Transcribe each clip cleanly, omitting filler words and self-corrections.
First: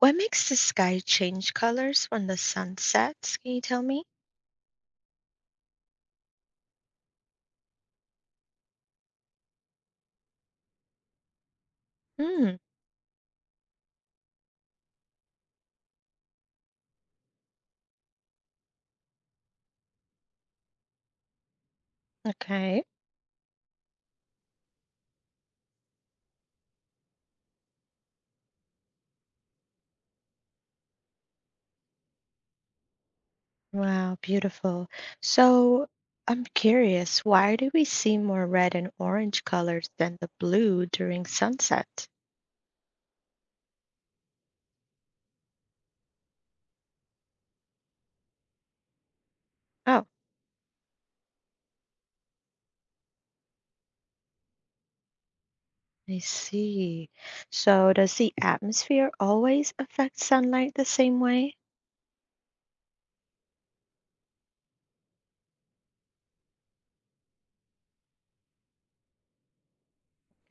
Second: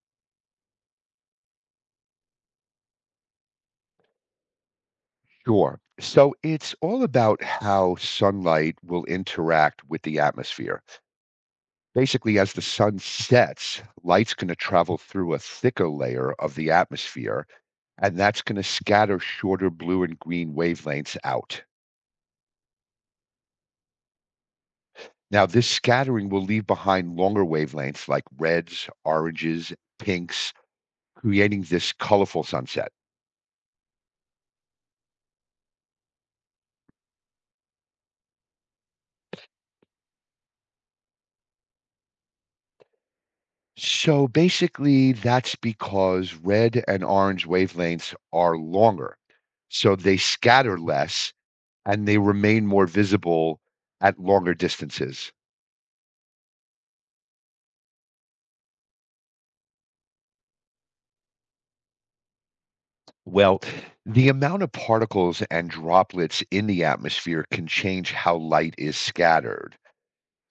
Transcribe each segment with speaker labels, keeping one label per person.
Speaker 1: What makes the sky change colors when the sun sets? Can you tell me?
Speaker 2: Sure. So it's all about how sunlight will interact with the atmosphere. Basically,
Speaker 1: Hmm.
Speaker 2: as the sun sets, light's going to travel through a thicker layer of the atmosphere, and that's going to scatter shorter blue and green wavelengths out.
Speaker 1: Okay.
Speaker 2: Now, this scattering will leave behind longer wavelengths like reds, oranges, pinks, creating this colorful sunset.
Speaker 1: Wow, beautiful. So I'm curious, why do we see more red and orange colors than the blue during sunset?
Speaker 2: So basically, that's because red and orange wavelengths are longer. So
Speaker 1: Oh,
Speaker 2: they scatter less and they remain more visible at longer distances.
Speaker 1: I see. So does the atmosphere always affect sunlight the same way?
Speaker 2: Well, the amount of particles and droplets in the atmosphere can change how light is scattered.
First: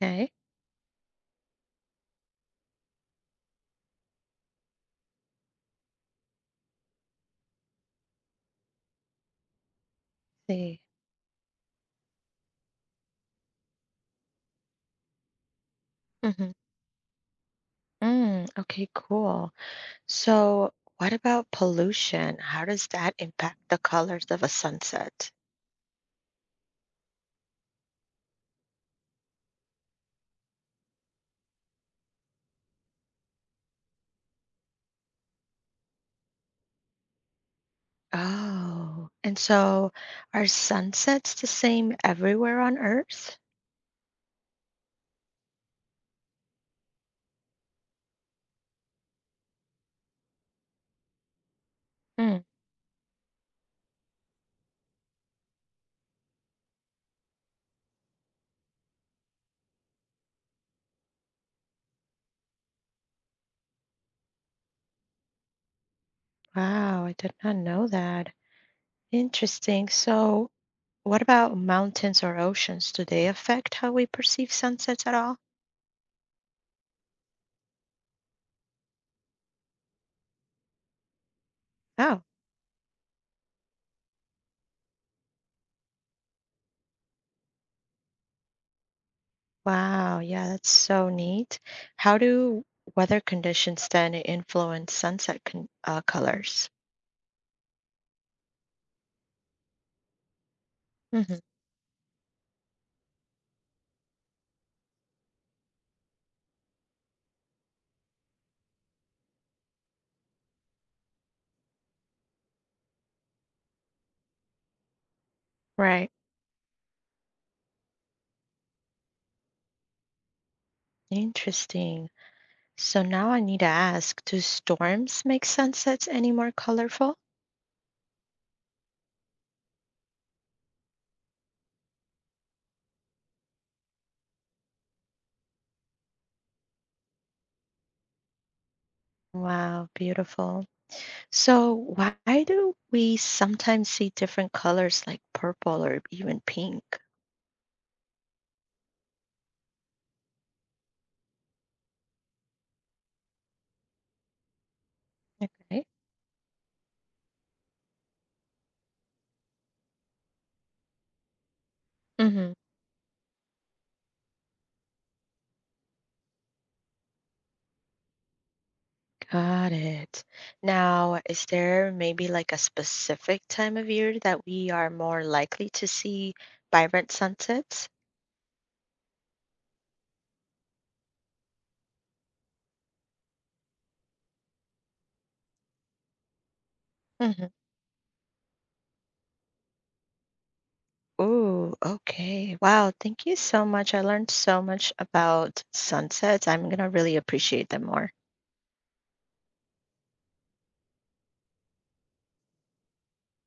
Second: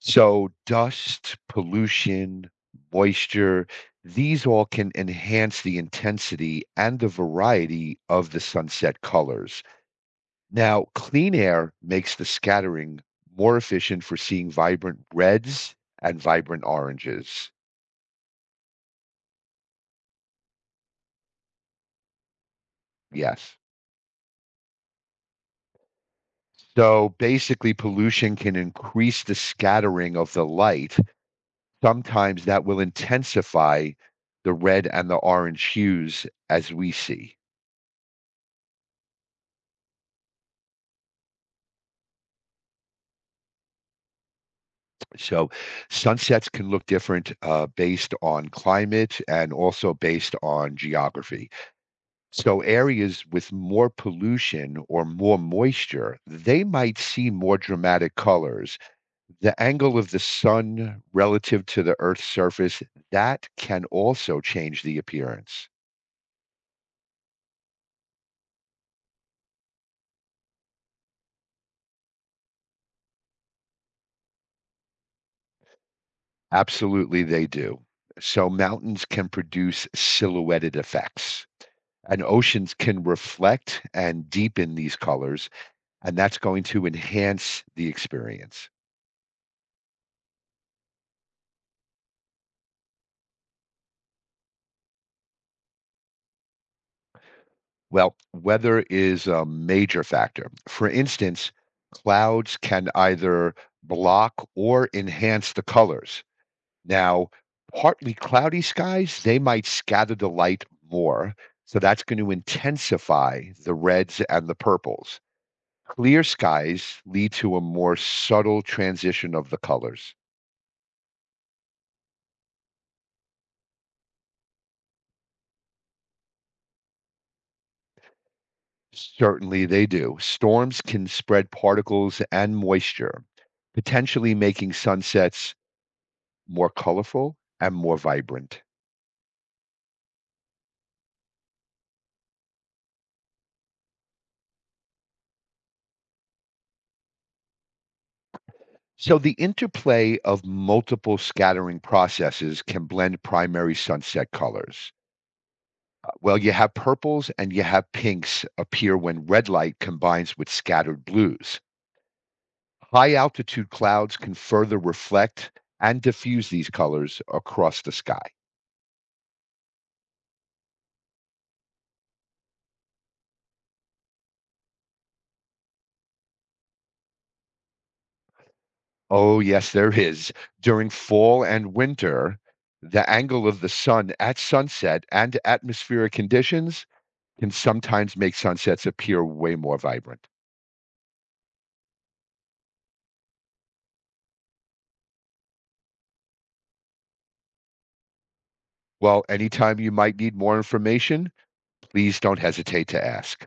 Speaker 1: Okay,
Speaker 2: dust, pollution, moisture, these all can enhance the intensity and the variety of the sunset colors.
Speaker 1: see.
Speaker 2: Now, clean air makes the scattering more efficient for seeing vibrant reds and
Speaker 1: hmm
Speaker 2: vibrant oranges.
Speaker 1: Mm, okay, cool. So what about pollution? How does that
Speaker 2: Yes.
Speaker 1: impact the colors of a sunset?
Speaker 2: So basically, pollution can increase the scattering of the light. Sometimes that will intensify the red and the orange hues as we see.
Speaker 1: Oh, and so are sunsets the same everywhere on Earth?
Speaker 2: So sunsets can look different based on climate and also based on geography.
Speaker 1: Hmm.
Speaker 2: So areas with more pollution or more moisture, they might see more dramatic colors. The angle of the sun relative to the earth's surface, that can also change the appearance.
Speaker 1: Wow, I did not know that. Interesting. So, what about mountains or oceans? Do they affect how we perceive sunsets at all?
Speaker 2: Absolutely they do. So mountains can produce silhouetted effects. And
Speaker 1: Oh,
Speaker 2: oceans can reflect and deepen these colors, and that's going to enhance the experience.
Speaker 1: wow. Yeah, that's so neat. How do weather conditions then influence sunset con colors?
Speaker 2: Well, weather is a major factor. For
Speaker 1: Hmm.
Speaker 2: instance, clouds can either block or enhance the colors. Now, partly cloudy skies, they might scatter the light more. So that's going to intensify the reds and the purples.
Speaker 1: Right.
Speaker 2: Clear skies lead to a more subtle transition of the colors.
Speaker 1: Interesting. So now I need to ask, do storms make sunsets any more colorful?
Speaker 2: Certainly they do. Storms can spread particles and moisture, potentially making sunsets more colorful, and more vibrant.
Speaker 1: Wow, beautiful. So, why do we sometimes see different colors like purple or even pink?
Speaker 2: So, the interplay of multiple scattering processes can blend primary sunset colors.
Speaker 1: Okay,
Speaker 2: Well, you have purples and you have pinks appear when red light combines with scattered blues.
Speaker 1: hmm,
Speaker 2: High altitude clouds can further reflect and diffuse these colors across the sky.
Speaker 1: got it. Now, is there maybe like a specific time of year that we are more likely to see vibrant sunsets?
Speaker 2: Oh, yes, there is. During fall and winter, the angle of the sun at sunset and atmospheric conditions
Speaker 1: Hmm.
Speaker 2: can sometimes make sunsets appear way more vibrant.
Speaker 1: Ooh, okay. Wow, thank you so much. I learned so much about sunsets. I'm gonna really appreciate them more.
Speaker 2: Well, anytime you might need more information, please don't hesitate to ask.